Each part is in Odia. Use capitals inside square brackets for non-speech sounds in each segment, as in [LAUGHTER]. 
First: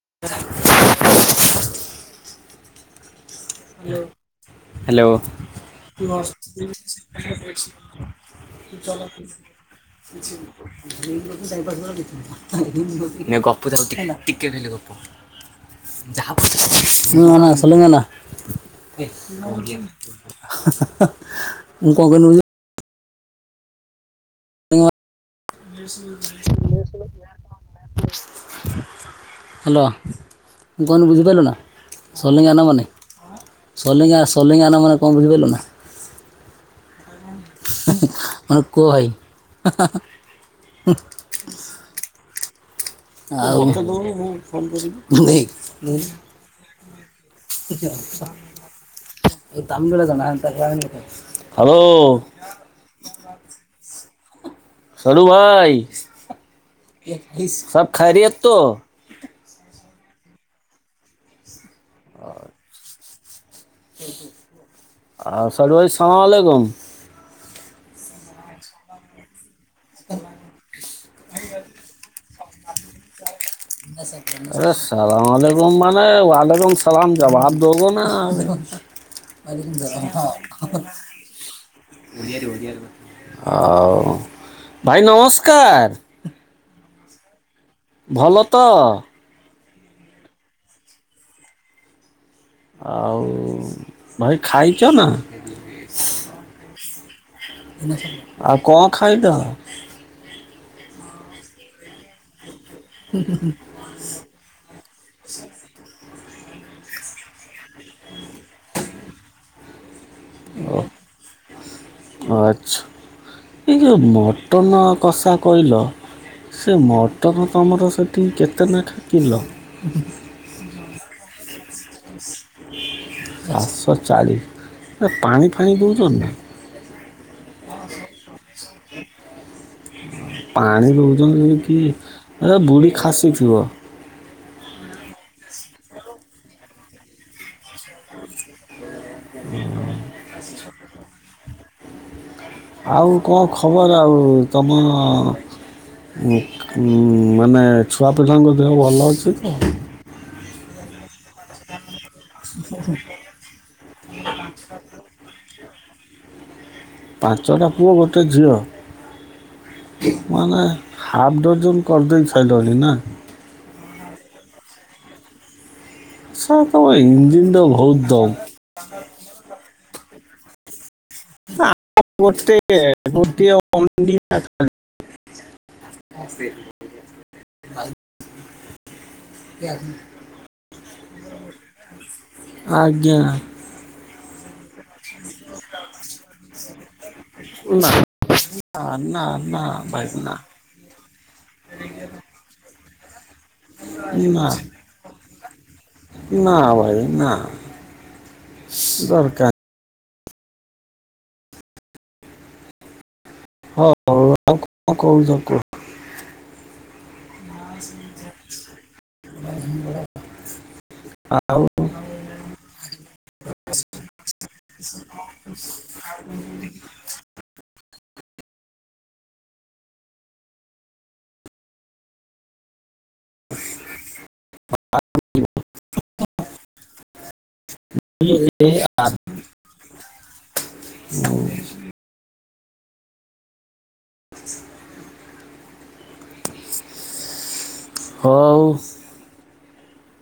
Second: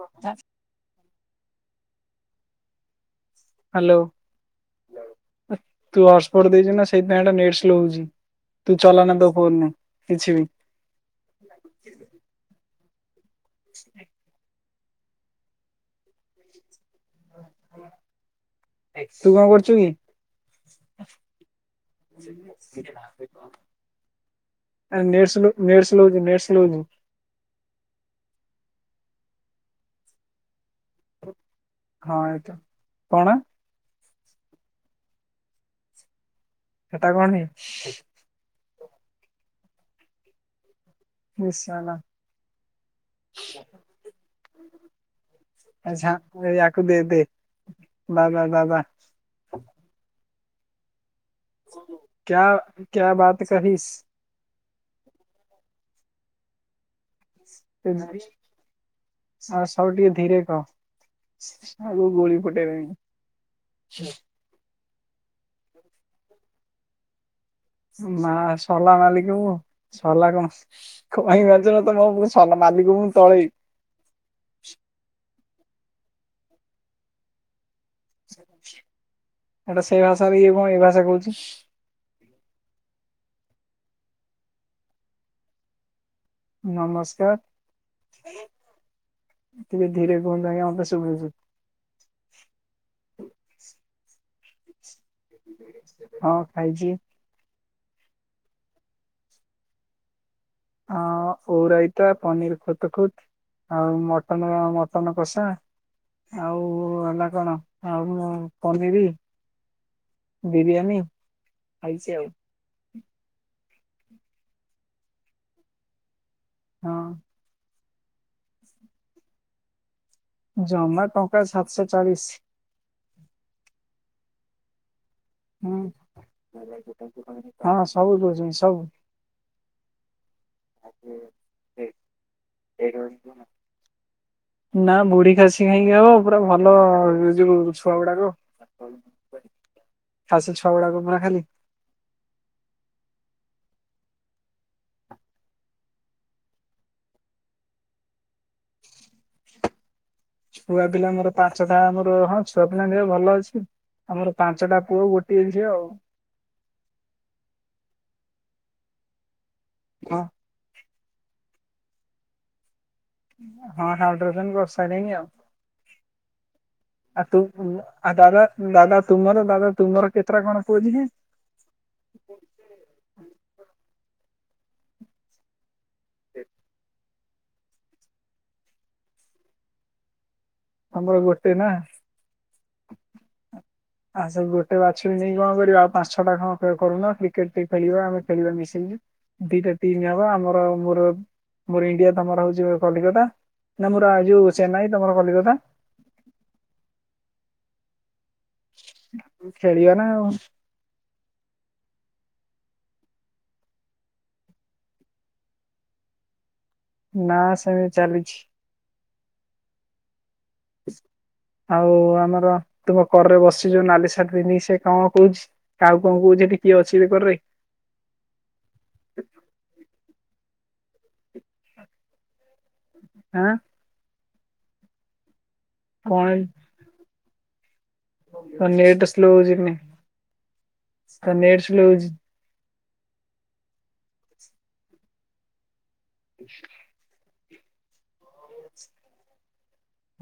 କଥା ହ୍ୟାଲୋ! ତୁ ହଟସ୍ପଟ ଦେଇଛୁ ନା! ସେଇଥିପାଇଁ ଏଟା ନେଟ୍ ସ୍ଲୋ ହଉଛି। ତୁ ଚଲାନା ତୋ ଫୋନରୁ କିଛି ବି! ନେ ଗପୁଥା ତୁ। [INAUDIBLE] ମୁଁ ତୁ କଣ କରୁଛୁ କି? କନ କହିନି ବୁଝି [UNINTELLIGIBLE] ଆ ନେଟ୍ ସ୍ଲୋ ନେଟ ସ୍ଲୋ ହଉଛି ନେଟ ସ୍ଲୋ ହଉଛି [INAUDIBLE] ହ୍ୟାଲୋ, କହିନୁ ବୁଝିପାରଲୁ ନା? ହଁ ଏଇତ ସୋଲେଙ୍ଗା ନମନୀ, କଣ ସୋଲେଙ୍ଗା-ସୋଲିଙ୍ଗା ଆନା ମାନେ କଣ ବୁଝିପରିଲୁନା? ସେଟା କଣ ହା, ହା, ହା, ହଁ ଆନେ କୋ ଭାଇ? ହା, ହା, ହା। ହେ ସାଲା! ଆଉ, ଆଛା ୟାକୁ ଦେ ଦେ ବା ବା ବା ଧିକ୍! ବା [INAUDIBLE] କ୍ୟା! କ୍ୟା ବାତ୍ କହିସ୍? ଶଡୁ ଭାଇ-ଇ ସବ୍ ଖାରିୟତ୍ ତୋ? ଆଉ ଶଡୁ ଟିକେ ଧୀରେ କହ। ଆଗକୁ ଗୁଳି ଫୁଟେଇ ବେଇଁ। ଆ ଶଡୁଭାଇ, ସମାମାଲେକୁମ୍। ମାଁ ସଲାମାଲିକୁମୁ। ସଲା କଣ [UNINTELLIGIBLE] ମାଲିକୁମୁ ତଳେଇ। ଆରେ ସଲାମଆଲିକୁମ୍ ମାନେ ୱାଲିକୁମ୍ ସଲାମ ଜବାଦ୍। [UNINTELLIGIBLE] [INAUDIBLE] ହଉଛି। ଆଉ, ଭାଇ ନମସ୍କାର! ନମସ୍କାର। ଭଲ ତ? ଟିକେ ଧୀରେ କୁହନ୍ତୁ ଆଜ୍ଞା, ମତେ ଶୁଭୁଚି। ଆଉ, ଭାଇ ଖାଇଚ ନା? ହଁ ଖାଇଚି। ଆଉ କଁଅ ଖାଇଲ? ଆଓ ଓଉରାଇତା, ପନିର ଖୁତୁଖୁତ, ଆଉ ମଟନ-ମଟନ କଷା। ଆଉ-ଉ ହେଲା କଣ, ଆଉ ପନିରି ଖାଇଛି ଆଉ। ଓ ଆଚ୍ଛା। ଏ ଯୋଉ ମଟନ କଷା କହିଲ, ସେ ହଁ ମଟନ ତମର ସେଠି କେତେ ନାଖା କିଲ? ଜମା ଟଙ୍କା ସାତଶ ସାତଶ ଚାଳି, ହେ ପାଣି ଫାଣି ଦେଉଛନ୍ତି ନା ହଁ ସବୁ, ସବୁଦଉଛନ୍ତି ସବୁ। ପାଣି ଦଉଛନ୍ତି କି, ଏ ବୁଢୀଖାସି ଥିବ। ନା, ବୁଢୀ ଖାସି କାଇଁକି ହବ, ପୁରା ଭଲ ଯୋଉ ଛୁଆଗୁଡାକ। ଖାସିଛୁଆ ଗୁଡାକ ପୁରା ଖାଲି। ଆଉ କଁ ଖବର, ଆଉ ତମ-ଅଁ ଉଁ ଉଁ ମାନେ, ଛୁଆ ପିଲାଙ୍କ ଦେହ ଭଲ ଅଛି ତ? ଛୁଆ ପିଲା ମୋର ପାଞ୍ଚଟା ମୋର। ହଁ ଛୁଆ ପିଲାଙ୍କ ଦେହ ଭଲ ଅଛି। ଆମର ପାଞ୍ଚଟା ପୁଅ, ଗୋଟିଏ ଝିଅ ଆଉ। ପାଞ୍ଚଟା ପୁଅ ଗୋଟେ ଝିଅ। ହଁ ମାନେ ହାଫ୍ ଡର୍ଜନ କରିଦେଇସାଇଲଣି ନା। ହଁ ହାଫ୍ ଡର୍ଜନ କରିସାରୁଲିଣିି ଆଉ। ସାର୍ ତମ ଆତୁ ଇଞ୍ଜିନ୍ର ବହୁତ ଆ ଦମ୍ ଦାଦା ଦାଦା ତୁମର ଦାଦା ତୁମର କେତେଟା କଣ ପୁଅ ଝିଅ? [UNINTELLIGIBLE] [INAUDIBLE] [UNINTELLIGIBLE] ତମର ଗୋଟେ ନା। ଆଜ୍ଞା ଆ ସେ ଗୋ ବାଛୁରୀ ନେଇକି କଣ କରିବ। ଆଉ ପାଞ୍ଚ ଛ ଟା କଣ କରୁନ କ୍ରିକେଟ ଟିମ ନା ପାଇବ, ଆମେ ଖେଳିବା ମିଶିକି। ନା ନା ଦିଟା ଭାଇ ଟିମ୍ ହବ। ନା ଆମର ମୋର ମୋର ଇଣ୍ଡିଆ ତମର ହଉଚି କଲିକତା। ନା ମୋର ନା ଯୋଉ ଚେନ୍ନାଇ ତମର କଲିକତା। ନା ଭାଇ ନା। ଦରକାର ଖେଳିବା ନା ଆଉ। [UNINTELLIGIBLE] ନା ସେମିତି ଚାଲିଚି। [INAUDIBLE] ଆଉ ଆମର ତୁମ କରରେ ବସି ଯୋଉ ନାଲି ସାର୍ଟ ପିନ୍ଧିକି ସେ କଣ କହୁଚି? କାହାକୁ କଣ କହୁଚି ହେଠି କିଏ ଅଛି କର ରେ? ଆଁ [UNINTELLIGIBLE] କଣ କଣ ନେଟ ସ୍ଲୋ ହଉଚି ନେ। ନେଟ ସ୍ଲୋ ହଉଚି। [INAUDIBLE] [INAUDIBLE] ହଉ।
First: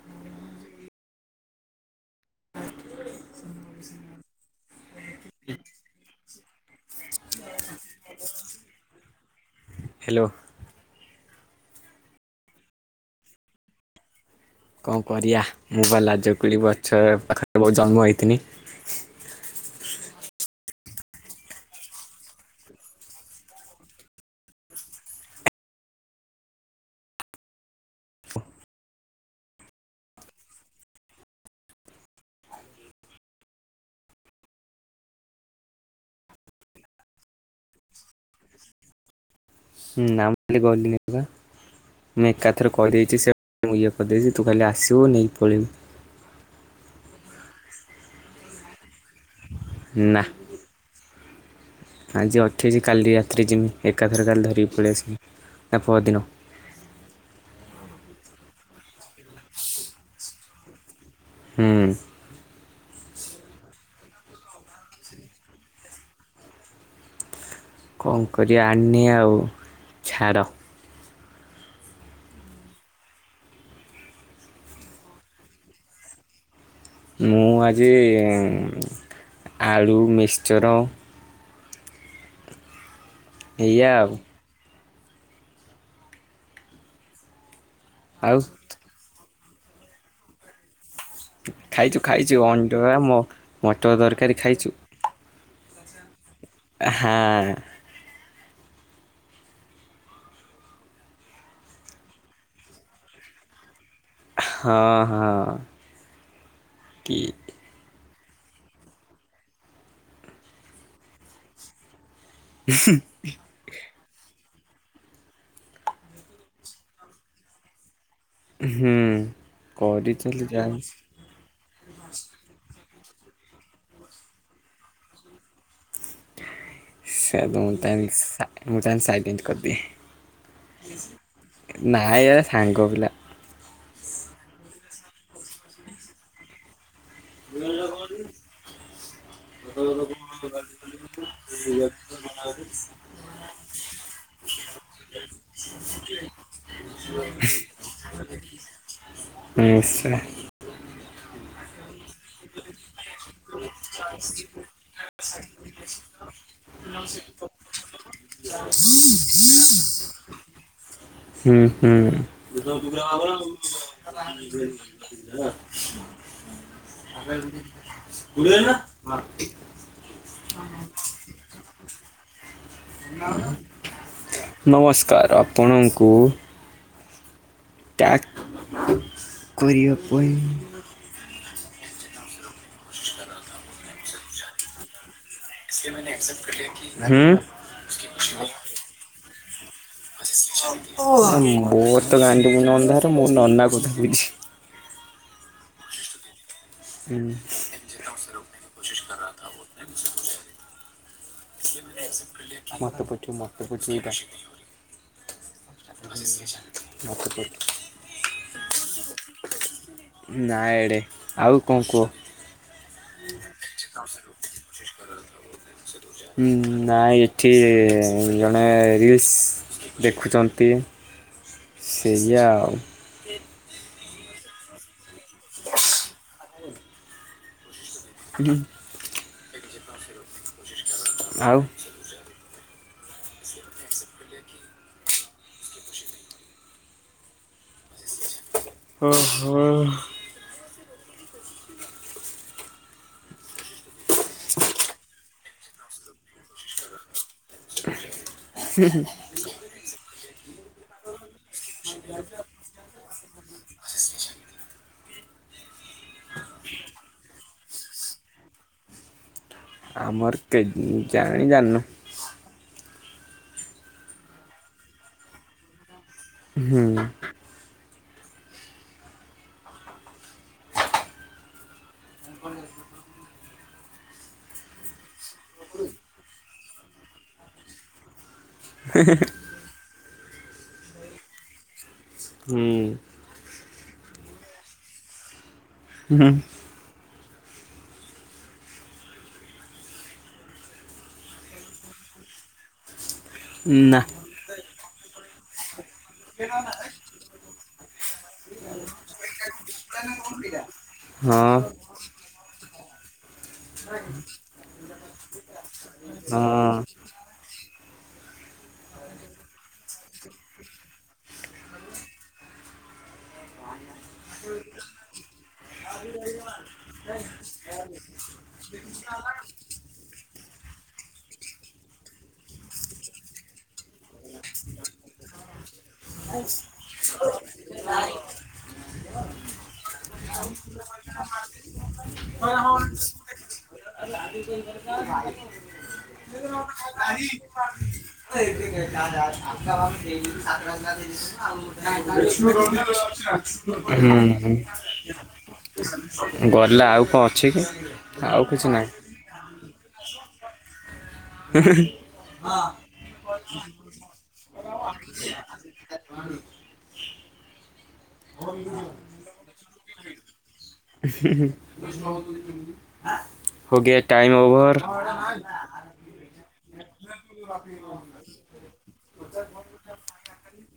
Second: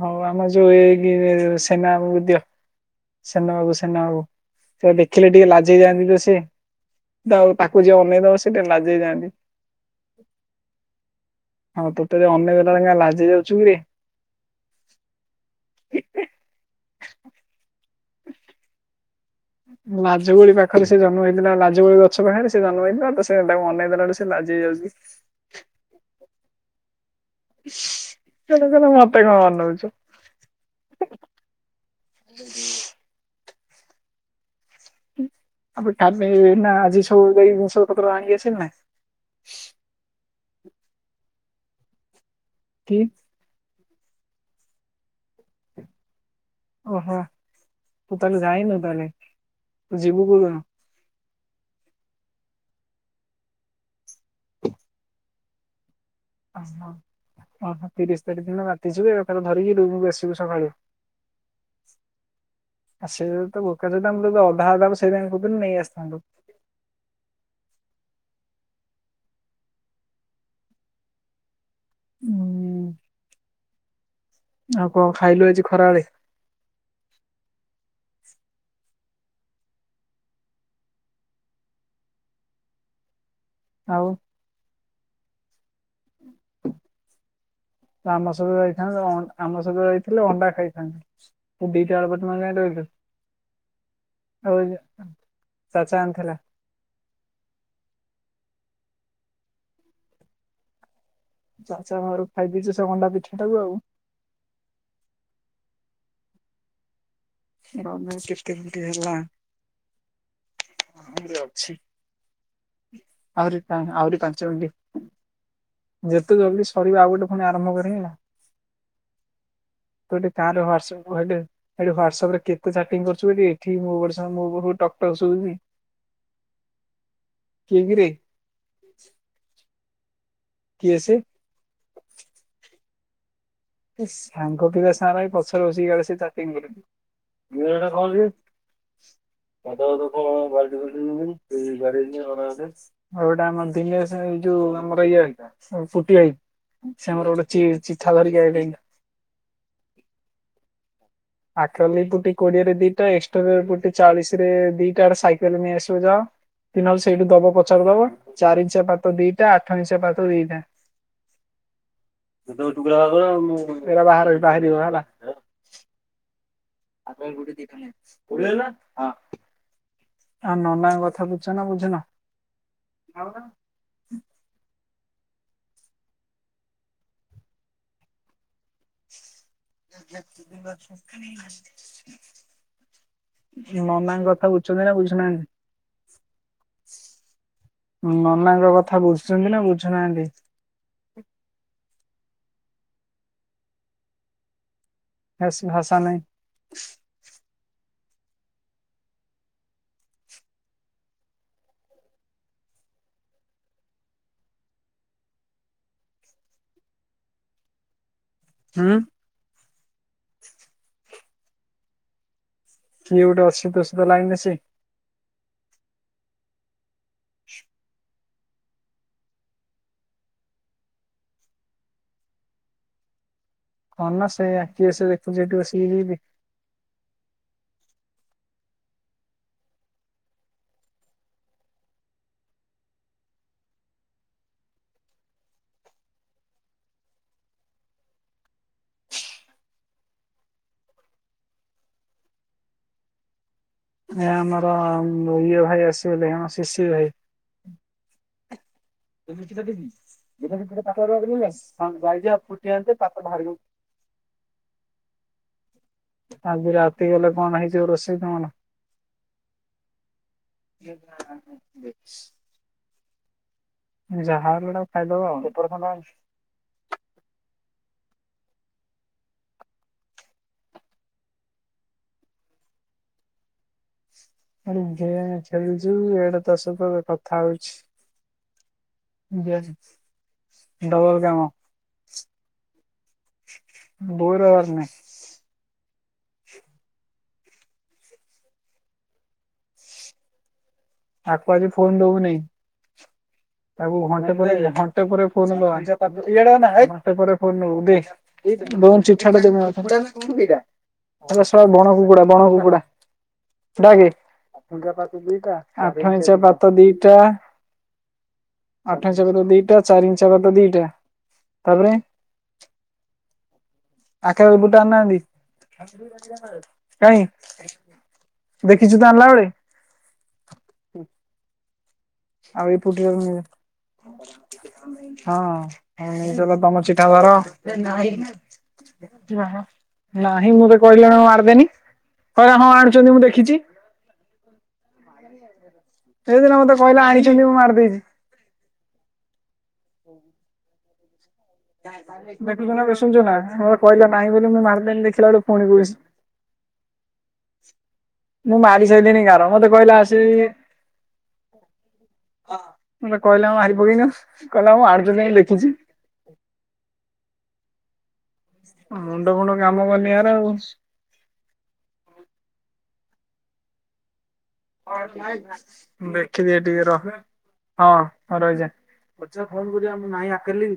ହଉ ଆମ ଯୋଉ। [UNINTELLIGIBLE] ସେନା ବାବୁ ସେନା ବାବୁ ସେ ଦେଖିଲେ ଟିକେ ଲାଜେଇ ଯାଆନ୍ତି ତ ସେ। ଆଉ ତାକୁ ଯିଏ ଅନେଇଦବ ସେ ଟିକେ ଲାଜେଇ ଯାଆନ୍ତି। ହ୍ୟାଲୋ ହଁ ତୋତେ ଯିଏ ଅନେଇ ଦେଲେ କାଇଁ ଲାଜେଇ ଯାଉଚୁ କିରେ। କଣ କରିବା ମୁଁ ପା ଲାଜ କୁଳି ଗଛର ପାଖରେ ମୁଁ ଜନ୍ମ ହୋଇଥିନି। ଲାଜୁକୁଳି ପାଖରେ ସେ ଜନ୍ମ ହେଇଥିଲା ଲାଜକୁଳି ଗଛ ପାଖରେ ସେ ଜନ୍ମ ହେଇଥିଲା ତ ସେ ତାକୁ ଅନେଇ ଦେଲାଠୁ ସେ ସେ ଲାଜେଇ ଯାଉଚି। [UNINTELLIGIBLE] ମତେ କଣ ଅନଉଚୁ। [INAUDIBLE] [UNINTELLIGIBLE] ଆଜି ସବୁ ଯାଇକି ଭୃସଙ୍ଗ ପତ୍ର ଆଣିକି ଆସିବେ ନା। [UNINTELLIGIBLE] ମୁଁ ଏକାଥରେ କି କହିଦେଇଚି ସେ ମୁଁ ଇଏ କରିଦେଇଚି ତୁ ଖାଲି ଆସିବୁ ନେଇକି ପଳେଇବୁ ଓହୋ ତୁ ତାହେଲେ ଯାଇନୁ ତାହେଲେ। ତୁ ନା ଯିବୁ କୋଉ ଦିନ? ଆଜି ଅଠେଇଶି କାଲି ରାତିରେ ଯିମି। ଏକାଥରେ କାଲି ଧରିକି ପଳେଇ ଆସିବି। ତା ପଅର ଦିନ। ଓହୋ ଓହୋ ତିରିଶ ତାରିଖ ଦିନ ରାତିଯିବୁ ଏକା ଥରେ ଧରିକିରୁମ୍ କୁ ଆସିବୁ ସକାଳୁ। ହୁଁ। ଆ ସେ ତ ବୋକା ଚୋଦା ଅଧା ଅଧା ମୁଁ ତାକୁ ସେଇଥିପାଇଁ କହୁଥିଲି ନେଇ ଆସିଥାନ୍ତୁ। କଣ କରିବା ଆଣିନି ଆଉ ଛାଡ। ହୁଁ। ଆଉ କଣ ଖାଇଲୁ ଆଜି ଖରାବେଳେ? ମୁଁ ଆଜି ଆଳୁ ମିକ୍ସଚର ଏଇଆ ଆଉ। ତୁ ତ ଆମ ଆଉ ସହିତ ଯାଇଥାନ୍ତୁ ଆମ ସହିତ ଯାଇଥିଲେ ଅଣ୍ଡା ଖାଇଥାନ୍ତୁ। ତୁ ଦିଟା ଖାଇଚୁ ବେଳେ ପର୍ଯ୍ୟନ୍ତ ଖାଇଚୁ ଯାଇ ଅଣ୍ଡା ରହିଲୁ ମଟର ତରକାରୀ ଆଉ ଖାଇଚୁ। ଏ- ଚାଚା ଆଣିଥିଲା। ଆ ହଁ। ଚାଚା ମୋର ଖାଇ ଦେଇଛି ସେ ଅଣ୍ଡା ପିଠା ଟାକୁ ଆଉ। ହଁ ହଁ। କି ର ମେ କେତେ ମିନିଟ୍ ହେଲା? ହୁଁ। ଆହୁରି ପା ଆହୁରି ପାଞ୍ଚ ମିନିଟ ଯେତେ ଜଲଦି ସରିବ ଆଉ ଗୋଟେ ଫୁଣି ଆରମ୍ଭ କରିଆ। ହୁଁ। କହିଲି କରିଥିଲି ତାର ଯାହା ମୁଁ ହ୍ବାଟସପ କୁ ଅଇଲେ। ଏଇଠି ହ୍ବାଟସପ ରେ କେତେ ଚାଟିଂ କରୁଚୁ ବେ କି ଏଠି ମୋ ହ୍ବାଟସପ ମୋ ପାଖୁକୁ ଟକ୍ ଟକ୍ ଶୁଭୁଚି। ସେ ମୁଁ କିଏ ତା କିରେ ସା ମୁଁ ତାକୁ ସାଇଲେଣ୍ଟ କିଏ କରିଦିଏ। ସେ ନାଇଁ ଏ ସାଙ୍ଗ ପିଲା। ସାଙ୍ଗ ପିଲା ସାଂରେ ଏଇ ପଛରେ ବସିକି କାଳେ ସିଏ ଚାଟିଂ କରୁଚି। ଭିଡିଓ ଟା କଲୁ ଦାଦା ଘରୁକୁ କହ ବାଲଟି ଫାଲଟି ନେବେନି ସେ [UNINTELLIGIBLE] ଘର ଆଡେ। ଆଉ ଏଇଟା ଆମ ଦିନେଶ୍ ଏଇ ଯୋଉ ଆମର ଇଏ ହଇକା ଉଁ ପୁଟି ଆଇ ସେ ଆମର ଗୋଟେ ଚି-ଚିଠା ଧରିକି ଆଇ ନିଶ୍ଚୟ। ଆଖଲି ପୁଟି କୋଡିଏରେ ଦିଟା ଏକ୍ସଟରର ପୁଟି ଚାଳିଶ ରେ ଦିଟା ଗୋଟେ ସାଇକେଲେ ନେଇ ଆସିବ ଯାଅ। ନହେଲେ ସେଇଠୁ ଦବ ପଚାରି ଦବ ଚାରି ଇଞ୍ଚିଆ ପାତ ଦିଟା ଆଠ ଇଞ୍ଚିଆ ପାତ ଦିଟା। ହୁଁ ହୁଁ। ଏରା ବାହାର ବାହାରିବ ହେଲା। ଆଗ ଏ ଗୋଟେ ଦେଖା [UNINTELLIGIBLE] ହଁ ଆଉ ନନାଙ୍କ କଥା ବୁଝୁଚ ନା ବୁଝୁନ? ନମସ୍କାର ଆପଣଙ୍କୁ ଟ୍ୟାକ୍ ନନାଙ୍କ କଥା ବୁ ଝୁଚନ୍ତି ନା ବୁଝୁ ନାହାନ୍ତି? ହୁଁ। ଉଁ ନନାଙ୍କ କଥା ବୁଝୁଚନ୍ତି ନା ବୁଝୁନାହାନ୍ତି? ମୋର ତ! ! ! ! ! ! ! ! ! ! ମୁଣ୍ଡ ଅନ୍ଧାର ମୁଁ ନନା କଥା ବୁଝି ଏସ୍ ଭାଷା ନାହିଁ। [UNINTELLIGIBLE] ମତେ ପଠେଇବୁ ମତେ ପଠେଇ [UNINTELLIGIBLE] ମତେ [UNINTELLIGIBLE] ହୁଁ। ନାଇଁ ଆଡେ ଆଉ କଣ କୁହ। କିଏ ଗୋଟେ ଅଛି ତୋ ସହିତ ଲାଇନ ରେ ସିଏ? ଉଁ ନାଇଁ ଏଠି ଜଣେ ରୀଲସ୍ ଦେଖୁଚନ୍ତି ସେଇ ଆଉ। କଣ ନା ସେ କିଏସେ ଦେଖୁଚି ଏଠି ବସିକି ରିଲ୍? ଆଜ୍ଞା। [INAUDIBLE] ଆଉ ଓହୋ। ଏ ଆମର ଉଁ ଇଏ ଭାଇ ଆସିଗଲେ ଆମ ଶିଶିର୍ ଭାଇ। ହୁଁ ହୁଁ। ତେ ଦେଖିତେ ଦେବି [UNINTELLIGIBLE] ହଁ ଜଲ୍ଦି ଆଉ ପୁଟି ଆଣିତେ ତାପରେ ବାହାରିଲୁ। ଆଜି ରାତି ଗଲେ କଣ ହେଇଥିବ ରୋଷେଇ ତମର? ଆମର କେ ଉ ଜାଣି ଜାଣିନୁ। ହ ଯାହାଲେ ଗୋଟେ ଆ ଖାଇଦବ ଆଉ। ହୁଁ। ଆଡେ ଗେମ୍ ଖେଳୁଚୁ ଏଡେ ତୋ ସହିତ କଥା ହଉଚି। [INAUDIBLE] [UNINTELLIGIBLE] ଡବଲ କାମ। ହୁଁ। ବୋର ହବାର ନାଇଁ। ହୁଁ। ତାକୁ ଆଜି ଫୋନ ଦବୁନେଇ ତାକୁ ନା ଘଣ୍ଟେ ପରେ ଘଣ୍ଟେ ପରେ ଫୋନ ଦବା। [UNINTELLIGIBLE] ହଁ ଆବେ ଶଳା ବଣ କୁକୁଡା ବଣ କୁକୁଡା ଡାକେ। ଆଠ ଇଞ୍ଚା ପାତ ହଁ ଦିଟା। ଆଠ ଇଞ୍ଚା ପାତ ଦିଟା ଚାରି ଇଞ୍ଚା ପାତ ଦିଟା। ତାପରେ ଆ କା କୁରକୁରି ଟା ଆଣିନାହାନ୍ତି। କାହିଁ ଦେଖିଚୁ ତ ଆଣିଲା ବେଳେ। ହୁଁ। ଆଉ ଏଇ ପୁଟରୁ ହଁ ହଁ ନେଇଚାଲ ତମ ଚିଠା ଧର। ଆହ ନାହିଁ ମତେ କହିଲୁଣି ମାର ଦେନି କହିଲା ହଁ ଆଣିଚନ୍ତି ମୁଁ ଦେଖିଚି। ଦେଖିଲୁ ନା ମତେ କହିଲା ଆଣିଚନ୍ତି ମୁଁ ମାରିଦେଇଚି। [UNINTELLIGIBLE] ଦେଖୁଛୁ ନା [UNINTELLIGIBLE] ଶୁଣୁଛୁ ନା ମତେ କହିଲା ନାହିଁ ବୋଲି ମୁଁ ମାରିଦେନି ଦେଖିଲା ବେଳୁ [UNINTELLIGIBLE] ପୁଣି କହୁଛି ଗଲା ଆଉ କଣ ଅଛି କି? ଆଉ ମୁଁ କିଛି ନାହିଁ ମାରି ସାଇଲିନି ଗାର ମତେ କହିଲା ସେ [INAUDIBLE] ମତେ କହିଲା ମୁଁ ମାରି ପକେଇନୁ କହିଲା ହଁ ଆଣିଛନ୍ତି ମୁଁ ଦେଖିଚି। ମୁଣ୍ଡ ଫୁଣ୍ଡ କାମ କରୁନି ୟାର ଆଉ। [INAUDIBLE] ହୋଗୟା ଟାଇମ୍ ଓଭର। ଦେଖିଦିଏ ଟିକେ ରହ। [UNINTELLIGIBLE] ଏ ଆମ ନାହିଁ ଆକାଲି